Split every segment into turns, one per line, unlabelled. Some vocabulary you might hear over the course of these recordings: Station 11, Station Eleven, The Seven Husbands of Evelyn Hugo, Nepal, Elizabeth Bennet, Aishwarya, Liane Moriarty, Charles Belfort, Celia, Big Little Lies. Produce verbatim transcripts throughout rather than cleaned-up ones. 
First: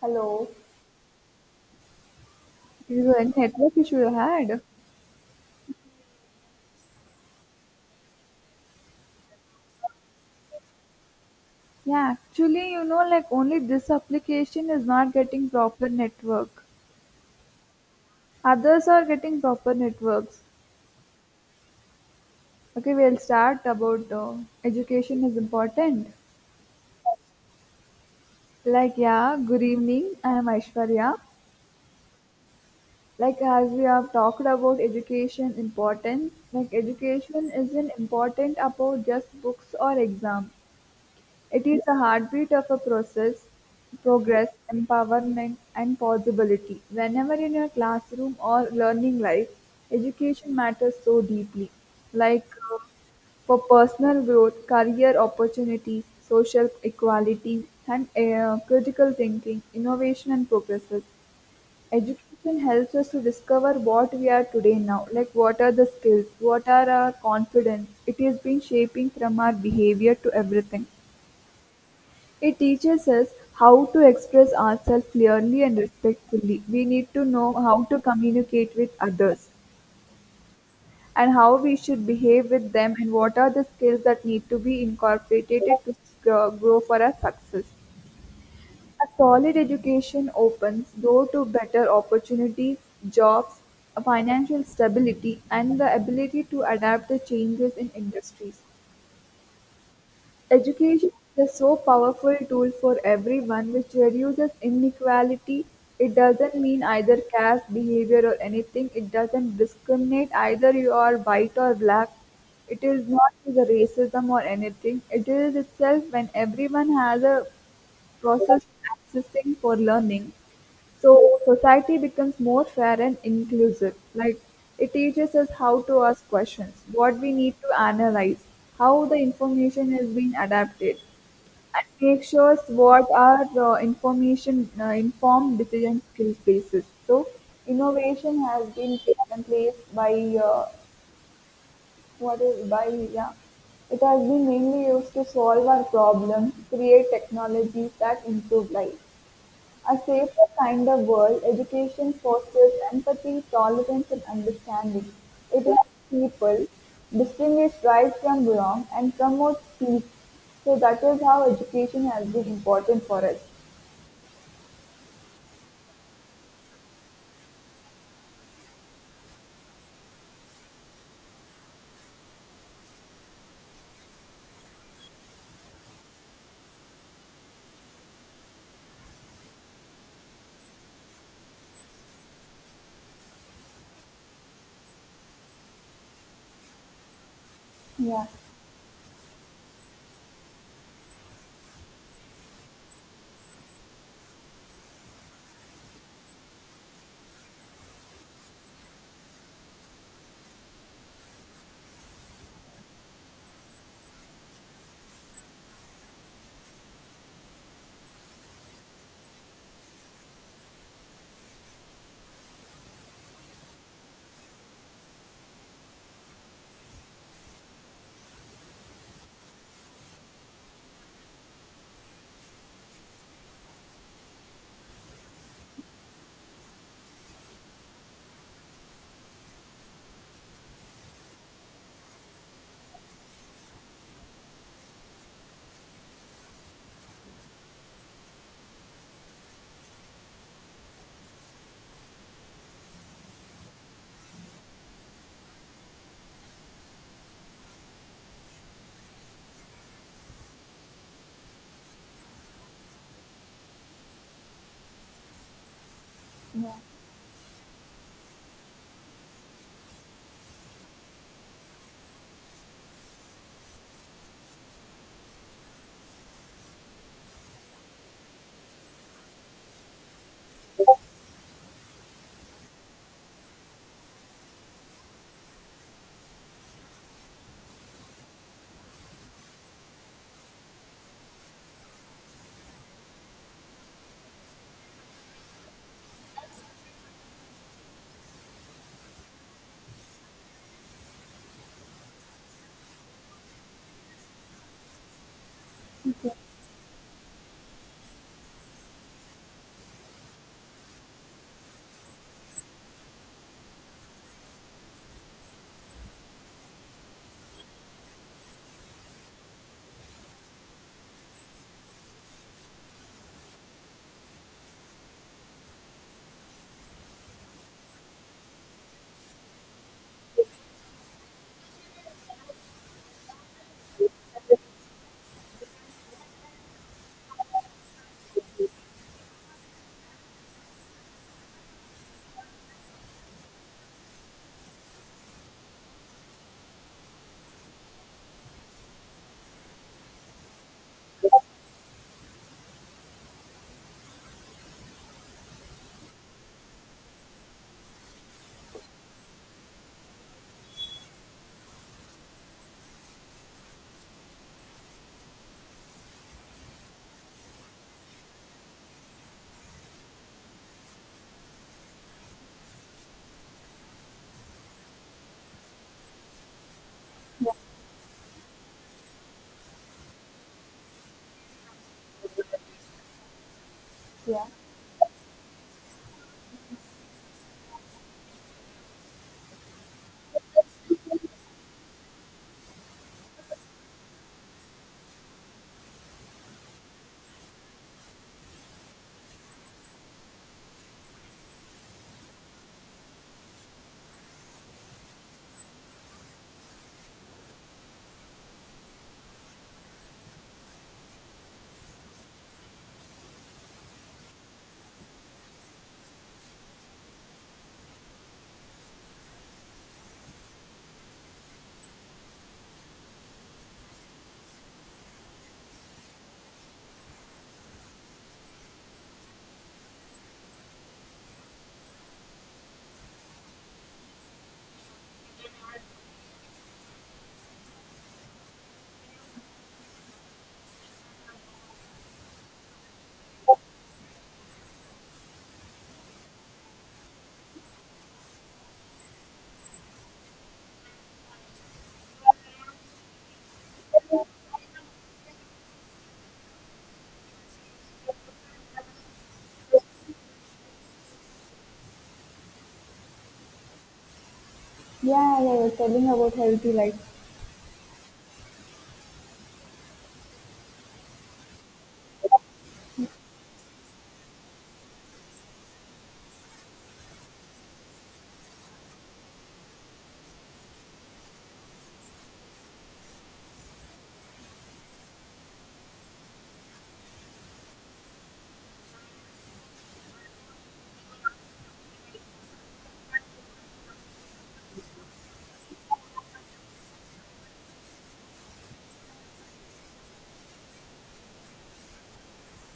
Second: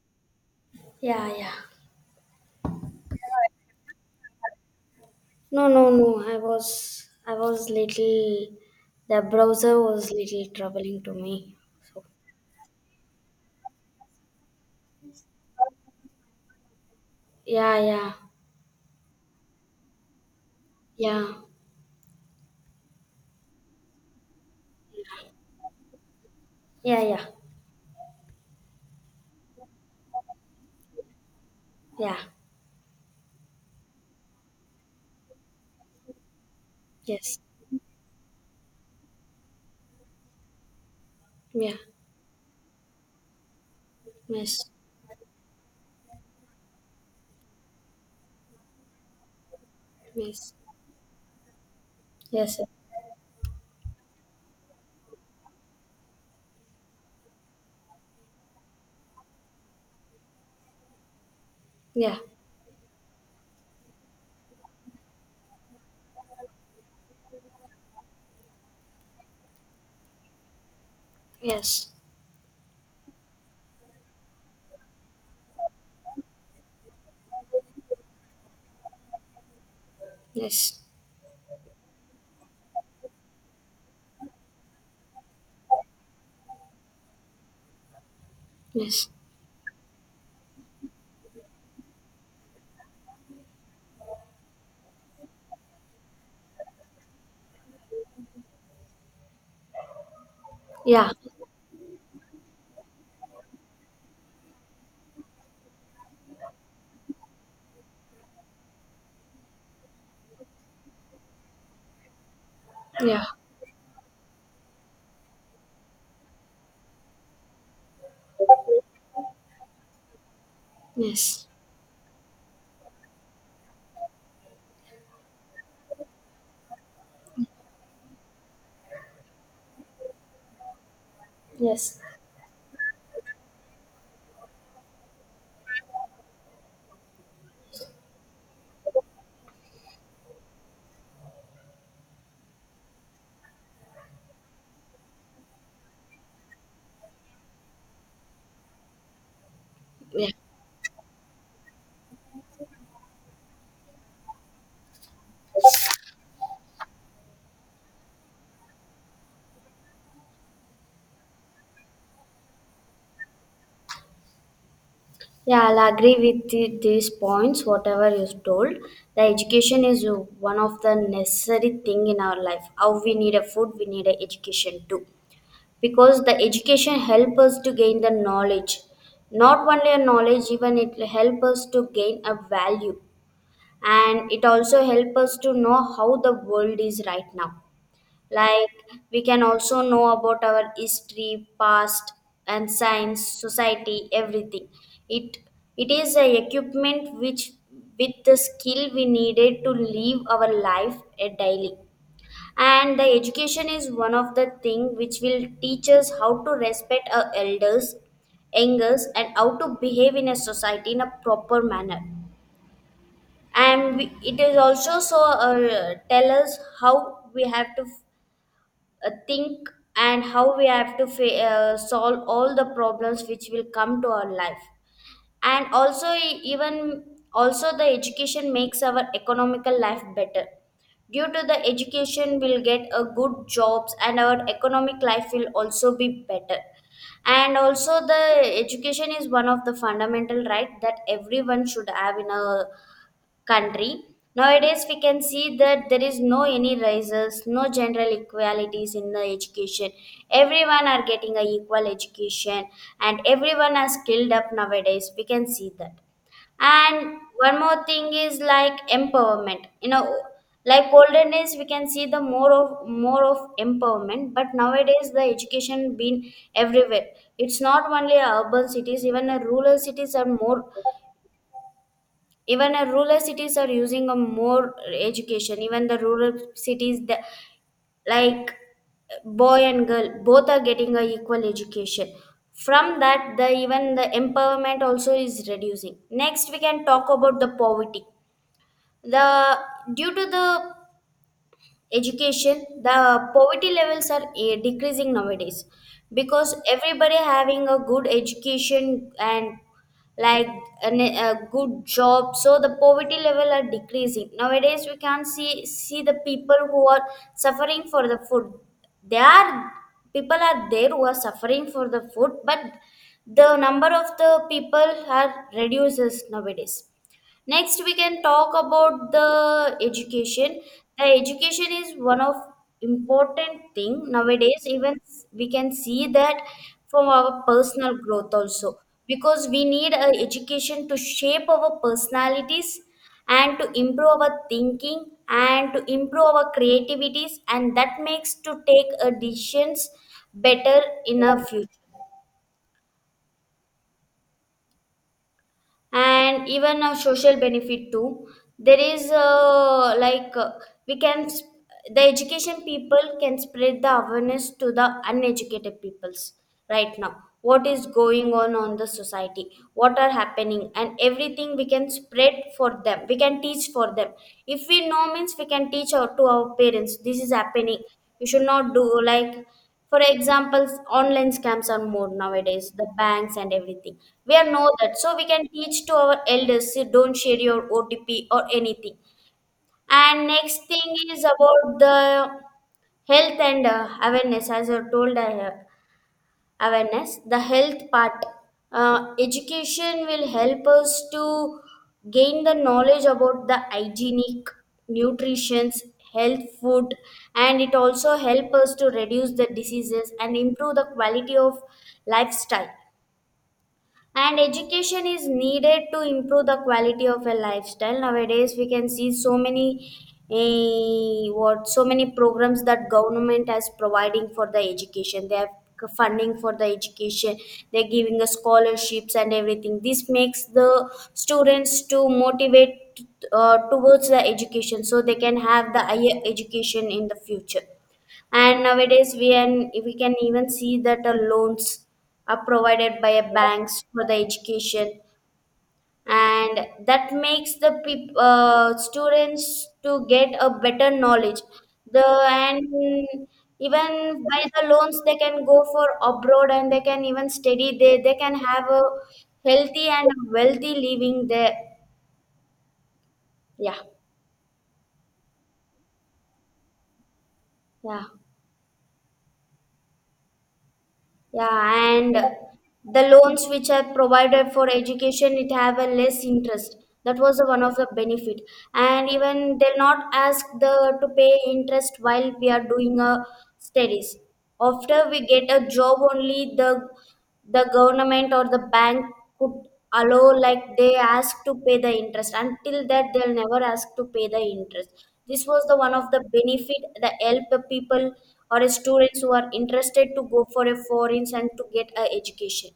Hello.
Yeah, yeah.
This is a network issue you had.
No, no, no. I was, I was little. The browser was little troubling to me. So,
Yeah, actually, you know, like only this application is not getting proper network.
yeah, yeah,
Others are getting proper networks.
yeah,
Okay, we'll start about uh, education is important.
yeah, yeah,
Like, yeah, good evening. I am Aishwarya.
yeah.
Like, as we have talked about education importance, like
Yes,
education isn't important about just books or exams. It
yeah,
is the heartbeat of a process, progress,
yes,
empowerment, and possibility. Whenever in your classroom or learning life,
yes,
education matters so deeply, like
yes,
uh, for personal growth, career opportunities, social equality, and uh, critical thinking, innovation, and progresses.
yeah,
Education helps us to discover what we are today now, like what are the skills, what are our confidence. It is being shaping from our behavior to everything.
yes,
It teaches us how to express ourselves clearly and respectfully. We need to know how to communicate with others
yes,
and how we should behave with them and what are the skills that need to be incorporated to grow grow for our success. A
yes,
solid education opens door to better opportunities, jobs, financial stability, and the ability to adapt to changes in industries.
yeah,
Education is a so powerful tool for everyone which reduces inequality. It doesn't mean either caste, behavior, or anything. It doesn't discriminate either you are white or black. It is
yeah,
not the racism or anything. It is itself when everyone has a process accessing for learning. So
yes,
society becomes more fair and inclusive. Like it teaches us how to ask questions, what we need to analyze, how the information is being adapted, and
yes,
make sure what are the information uh, informed decision skill basis. So innovation has been taken place by uh, what is by yeah. It has been mainly used to solve our problems, create technologies that improve life. A
yeah.
safer kind of world, education fosters empathy, tolerance, and understanding. It helps people distinguish right from wrong and promotes peace. So that is how education has been important for us.
Yeah, I'll agree with the, these points, whatever you told. The education is one of the, how we need a food, we need a education too, because the education help us to gain the knowledge, not only a knowledge, even it help us to gain a value, and it also help us to know the world is right now,
Yeah,
like we can also know about our history past and science society everything. It it is a equipment which, with the skill we needed to live our life a daily. And the education is one of the thing which will teach us how to respect our elders elders and how to behave in a society in a proper manner. And we, it is also so uh, tell us how we have to uh, think and how we have to fa- uh, solve all the problems which will come to our life. And also e- even also the education makes our economical life better. Due to the education we'll get a good jobs and our economic life will also be better. And also the education is one of the fundamental right that everyone should have in a country. Nowadays we can see that there is no any rises, no general equalities in the education, everyone are getting a equal education and everyone are skilled up nowadays we can see that.
yeah,
And one more thing is like empowerment, you know, like olden days we can see the more of more of empowerment, but nowadays the education been everywhere. It's not only urban cities, even the rural cities are more, even a rural cities are using a more education, even the rural cities the, like boy and girl both are getting a equal education. From that the even the empowerment also is reducing. Next we can talk about the poverty. The due to the education the poverty levels are eh, decreasing nowadays,
yeah,
because everybody having a good education and, like an, a good job, so the poverty level are decreasing nowadays. We can see see the people who are suffering for the food. They are, people are there who are suffering for the food, but the number of the people are reduces nowadays. Next we can talk about the education. The education is one of important thing nowadays, even we can see that from our personal growth also, because we need a education to shape our personalities and to improve our thinking and to improve our creativities, and that makes to take a decisions better in our future. And even a social benefit too. There is uh, like uh, we can sp- the education people can spread the awareness to the uneducated peoples right now, what is going on on the society, what are happening and everything we can spread for them, we can teach for them. If we know means we can teach our, to our parents, this is happening, you should not do like. For example, online scams are more nowadays, the banks and everything. We
yeah.
are know that. So we can teach to our elders, "See, don't share your O T P or anything." And next thing is about the health and uh, awareness. As I told I have awareness the health part, uh, education will help us to gain the knowledge about the hygienic, nutritions, health food, and it also help us to reduce the diseases and improve the quality of lifestyle. And education is needed to improve the quality of a lifestyle. Nowadays we can see so many eh, what so many programs that government has providing for the education. They have funding for the education, they're giving us scholarships and everything. This makes the students to motivate uh, towards the education, so they can have the higher education in the future. And nowadays we can we can even see that the loans are provided by a banks for the education, and that makes the peop- uh, students to get a better knowledge. The, and even by the loans they can go for abroad and they can even study there. They can have a healthy and wealthy living there. Yeah.
Yeah, yeah, you're telling about healthy life.
Yeah. Yeah, and the loans which are provided for education, it have a less interest. That was the one of the benefit. And even they'll not ask the to pay interest while we are doing a studies. After we get a job only, the the government or the bank could allow, like they ask to pay the interest. Until that they'll never ask to pay the interest. This was the one of the benefit that help the people or the students who are interested to go for a foreigns and to get a education.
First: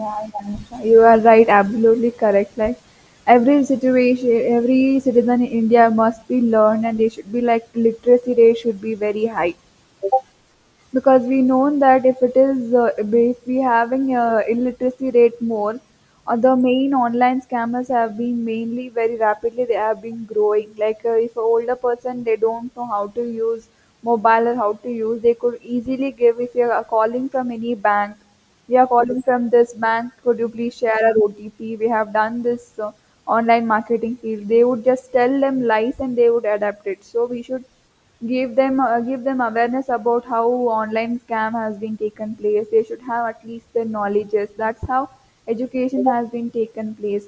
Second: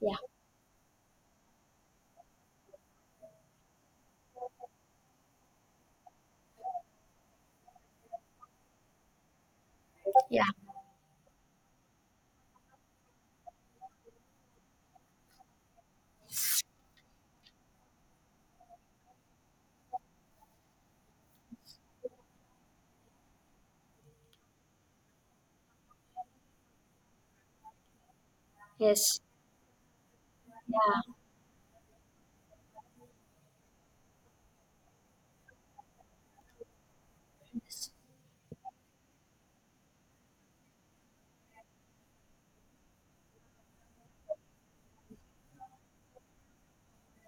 Yeah.
I. You are right, absolutely correct. Like every situation, every citizen in India must be learned, and they should be like literacy rate should be very high,
Yeah.
because we know that if it is uh, if we having uh, illiteracy rate more, uh, the main online scammers have been mainly very rapidly they have been growing, like uh, if an older person, they don't know how to use mobile or how to use, they could easily give. If you are calling from any bank, we are
Yes.
calling from this bank, could you please share
Yeah,
our OTP, we have done this, uh, online marketing field, they would just tell them lies and they would adapt it. So we should give them uh, give them awareness about how online scam has been taken place. They should have at least the knowledges. That's how education has been taken place.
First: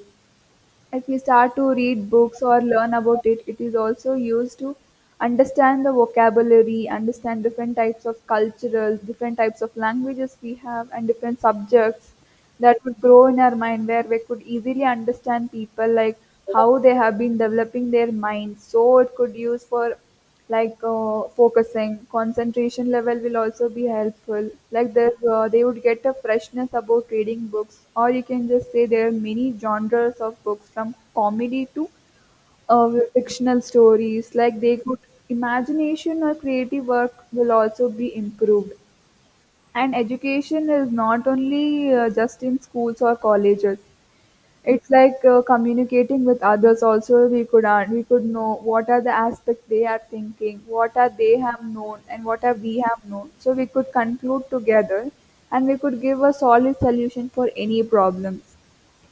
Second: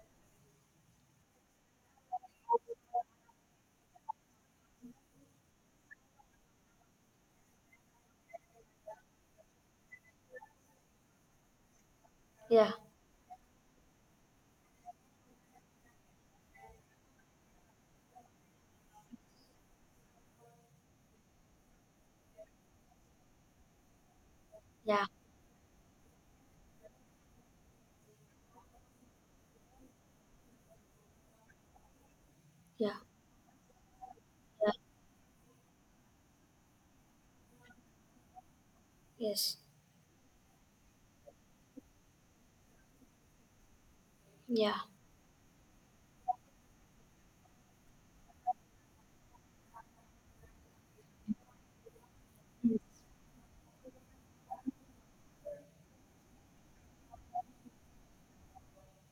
If we start to read books or learn about it, it is also used to understand the vocabulary, understand different types of cultural, different types of languages we have, and different subjects
yeah,
that would grow in our mind, where we could easily understand people, like how they have been developing their minds, so it could use for like uh, focusing. Concentration level will also be helpful, like
yeah,
there, uh, they would get a freshness about reading books, or you can just say there are many genres of books from comedy to uh,
yeah,
fictional stories, like
yeah,
they could imagination or creative work will also be improved.
yes,
And education is not only uh, just in schools or colleges.
yeah,
It's like uh, communicating with others. Also, we could uh, we could know what are the aspects they are thinking, what are they have known, and what are we have known. So we could conclude together, and we could give a solid solution for any problems.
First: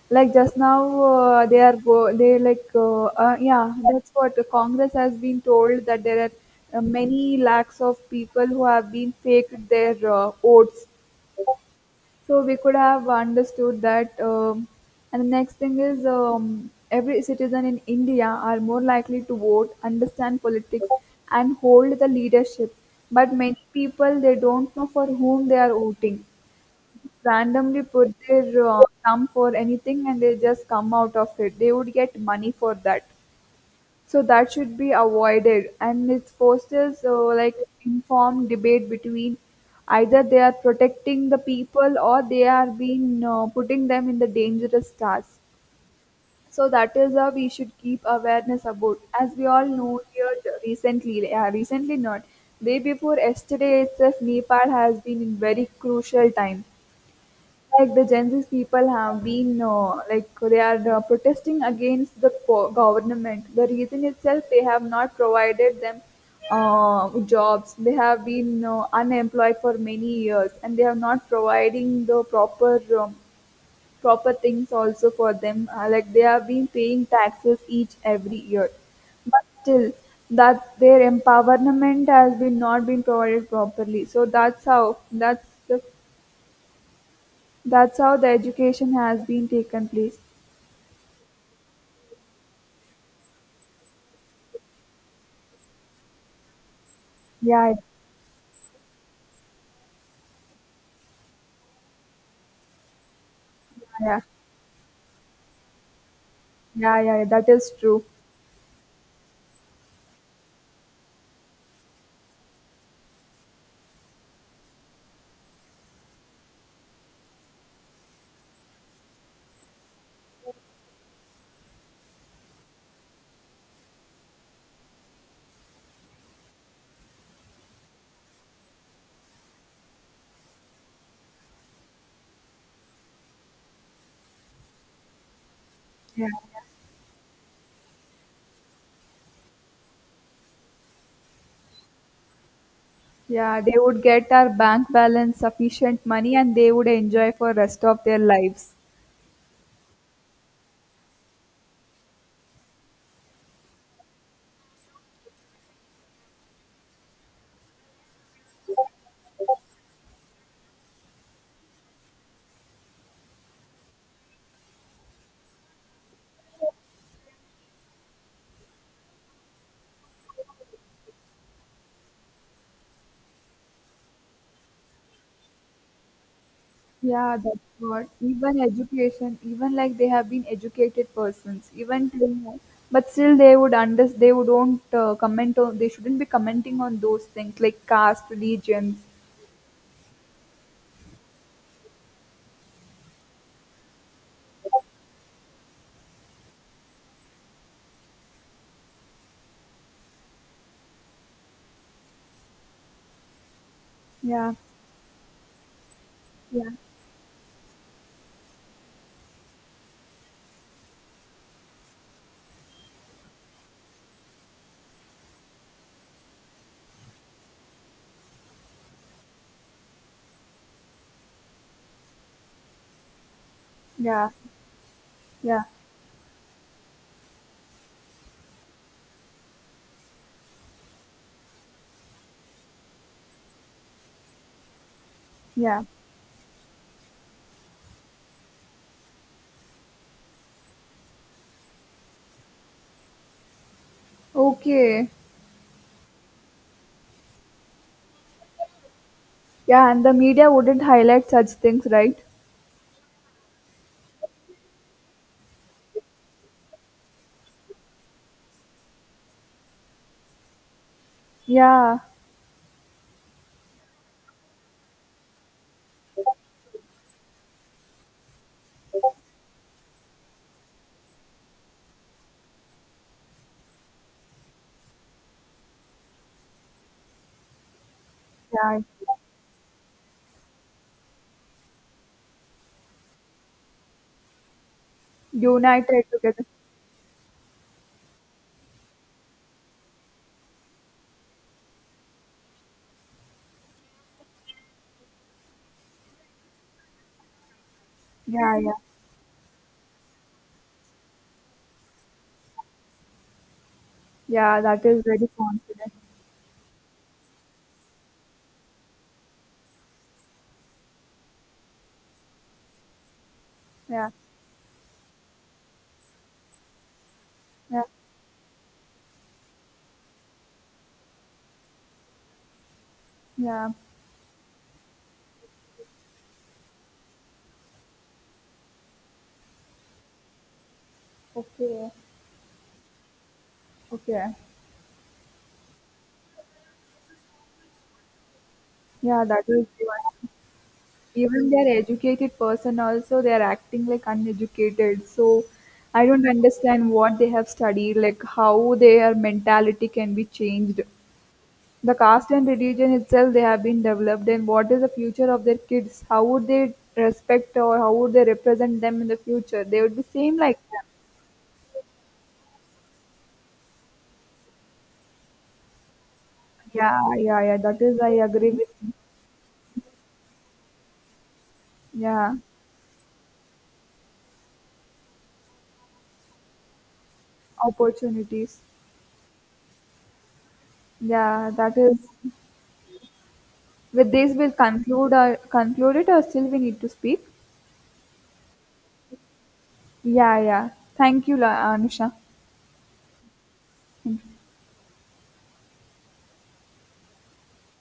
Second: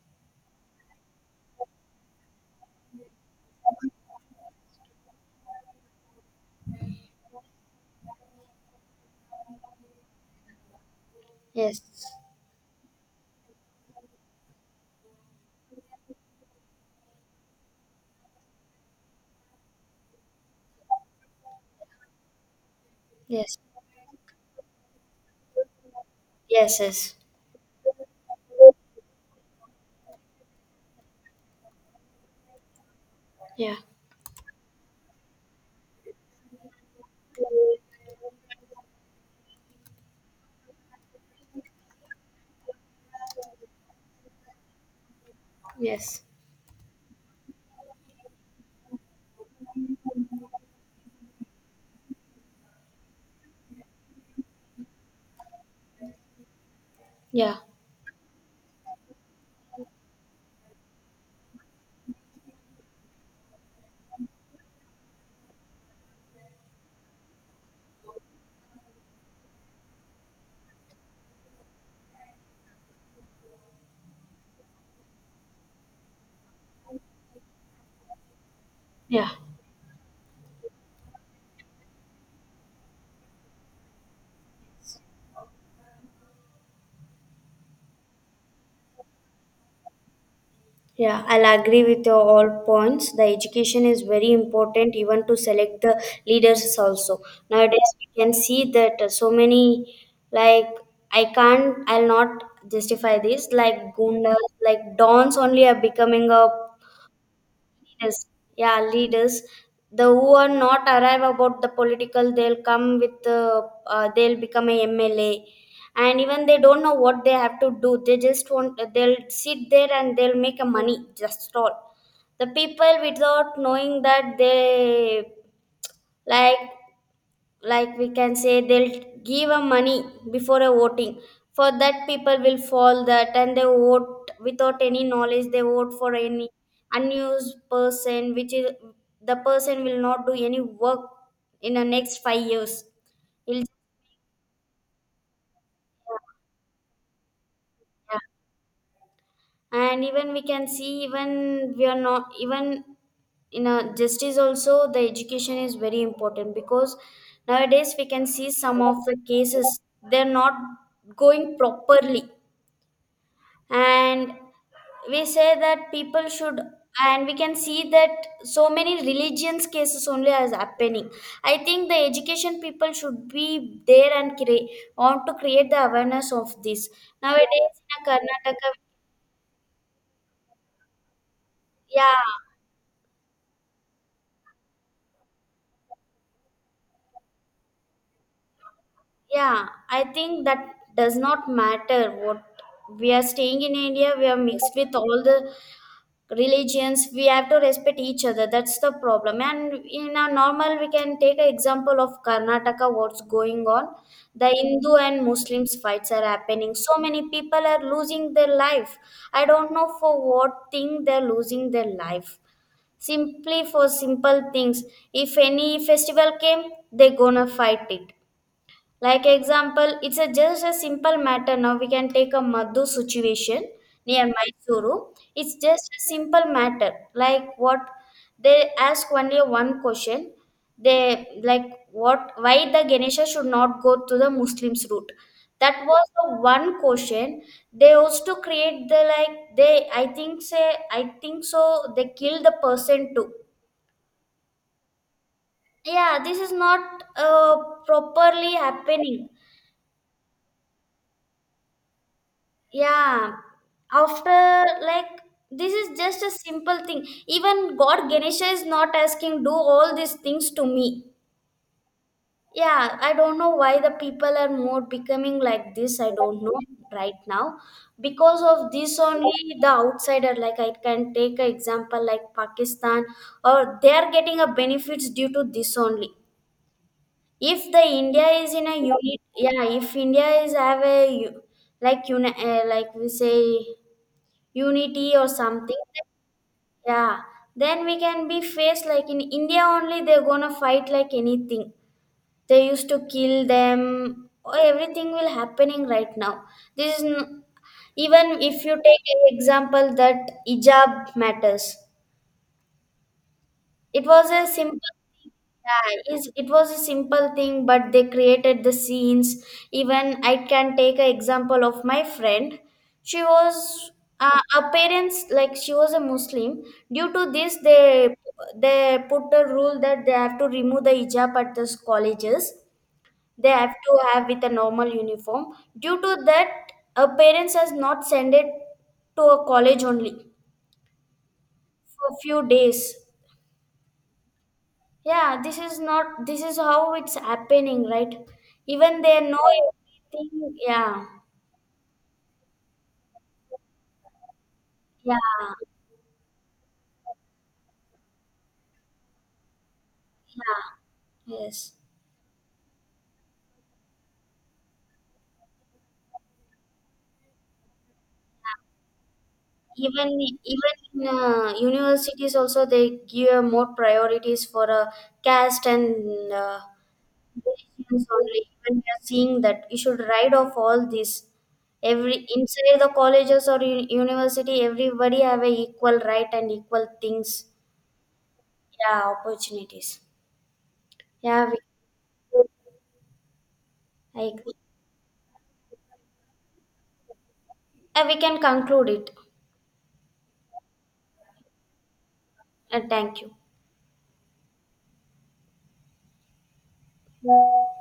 Like just now, uh, they are go they like uh, uh, yeah, that's what the Congress has been told, that there are uh, many lakhs of people who have been faked their uh, votes,
yes,
so we could have understood that. Um, and the next thing is, um, every citizen in India are more likely to vote, understand politics, and hold the leadership. But
yes,
many people they don't know for whom they are voting.
yes, yes,
Randomly put their uh, thumb for anything, and they just come out of it. They would get money for that.
yeah,
So that should be avoided, and it fosters uh, like informed debate between either they are protecting the people or they are being uh, putting them in the dangerous task.
yes,
So that is how we should keep awareness about. As we all know here t- recently, yeah, recently not day before yesterday itself, Nepal has been in very crucial time,
yeah,
like the Gen Z people have been uh, like they are uh, protesting against the po- government. The reason itself they have not provided them uh, jobs. They have been uh, unemployed for many years, and they are not providing the proper um, proper things also for them. Uh, like they have been paying taxes each every year,
yeah.
but still that their empowerment has been not been provided properly. So that's how that's the that's how the education has been taken place.
Yeah, I'll agree with your all points. The education is very important, even to select the leaders also.
Yeah, yeah,
Nowadays, we can see that uh, so many, like I can't, I'll not justify this. Like
yeah,
Gundas, like Dons only are becoming a.
yeah, yeah, yeah. That is true.
Yes, yeah, leaders. The who are not arrive about the political, they'll come with, uh, uh, they'll become a M L A, and even they don't know what they have to do. They just want, they'll sit there and they'll make a money. Just all the people without knowing that they, like like we can say they'll give a money before a voting. For that people will fall that and they vote without any knowledge, they vote for
Yeah,
any unused person, which is the person will not do any work in the next five years.
yeah,
He'll,
they would get our bank balance sufficient money and they would enjoy for rest of their
yeah.
lives.
And even we can see, even we are not even in a justice also the education is very important, because nowadays we can see some of the cases they're not going properly. And we say that people should, and we can see that so many religions cases only as happening. I think the education people should be there and create, want to create the awareness of this.
Yeah, that's
Nowadays in
what.
a
Even
Karnataka,
education, even like they have been educated persons,
yeah.
even till now, but still they would under they would don't uh, comment on. They shouldn't be commenting on those things like caste, religions.
Yeah, I think that does not matter what, we are staying in India, we are mixed with all the religions, we have to respect each other. That's the problem. And in a normal we can take an example of Karnataka, what's going on. The
Yeah,
Hindu and Muslims fights are
yeah,
happening, so many people are losing their life. I don't know for what thing they're losing their life, simply for simple things. If any festival came they gonna fight it. Like example, it's a just a simple matter. Now we can take a Madhu situation
yeah,
near Mysuru. It's
yeah,
just a simple matter. Like what, they ask only one question. They like what, why the Ganesha should not go to the Muslims route.
yeah.
That was the one question they used to create the, like they I think say I think so they kill the person too.
Okay.
Yeah, this is not uh, properly happening.
Yeah, and the media wouldn't highlight such things, right?
Yeah, after, like this is just a simple thing, even god Ganesha is not asking do all these things to me.
Yeah,
Yeah, I don't know why the people are more becoming like this, I don't know. Right now, because of this only the outsider, like I can take an example like Pakistan, or they are getting a benefits due to this only. If the India is in a
yeah.
unit, yeah, if India is have a u- like uni- uh, like we say unity or something.
United together.
Yeah, then we can be faced. Like in India only they're gonna fight like anything, they used to kill them or everything will happening right now. this is n- Even
Yeah,
if
yeah.
you take an example that hijab matters. It was a
Yeah, that
simple
is very
thing.
confident.
Yeah, is it was a simple thing, but they created the scenes. Even I can take an example of my friend. She was
Yeah,
uh, her parents like, she was a Muslim. Due to this,
yeah,
they they put a rule that they have to remove the hijab at the colleges. They
yeah.
have to have with a normal uniform. Due to that, her parents has not sent it to a college only
Okay,
for few days.
okay.
Yeah, this is not, this is how it's happening right. Even they
Yeah, that
know
is even,
everything. Yeah,
even they're educated person also they're acting like uneducated.
yeah,
So I don't understand what they have studied, like how their mentality can be
yeah,
changed.
yes.
The caste and religion itself they have been developed, and what is the future of their kids? How would they respect or how would they represent them in the future? They would be
Even,
same like
even
them.
in uh, universities also they give uh, more priorities for uh, caste and uh,
Yeah, yeah, yeah. That is,
nations
I
only,
agree with
even we
you.
are seeing that. You should write off all this, every
Yeah,
inside the colleges or u- university everybody have a equal right and equal things.
opportunities.
Yeah, opportunities. Yeah,
Yeah,
we,
that is. With
I
this, we'll
agree.
conclude. our conclude it, or still we need to speak.
Uh, we can conclude it.
Yeah, yeah. Thank you, La- Anusha.
Uh, thank you.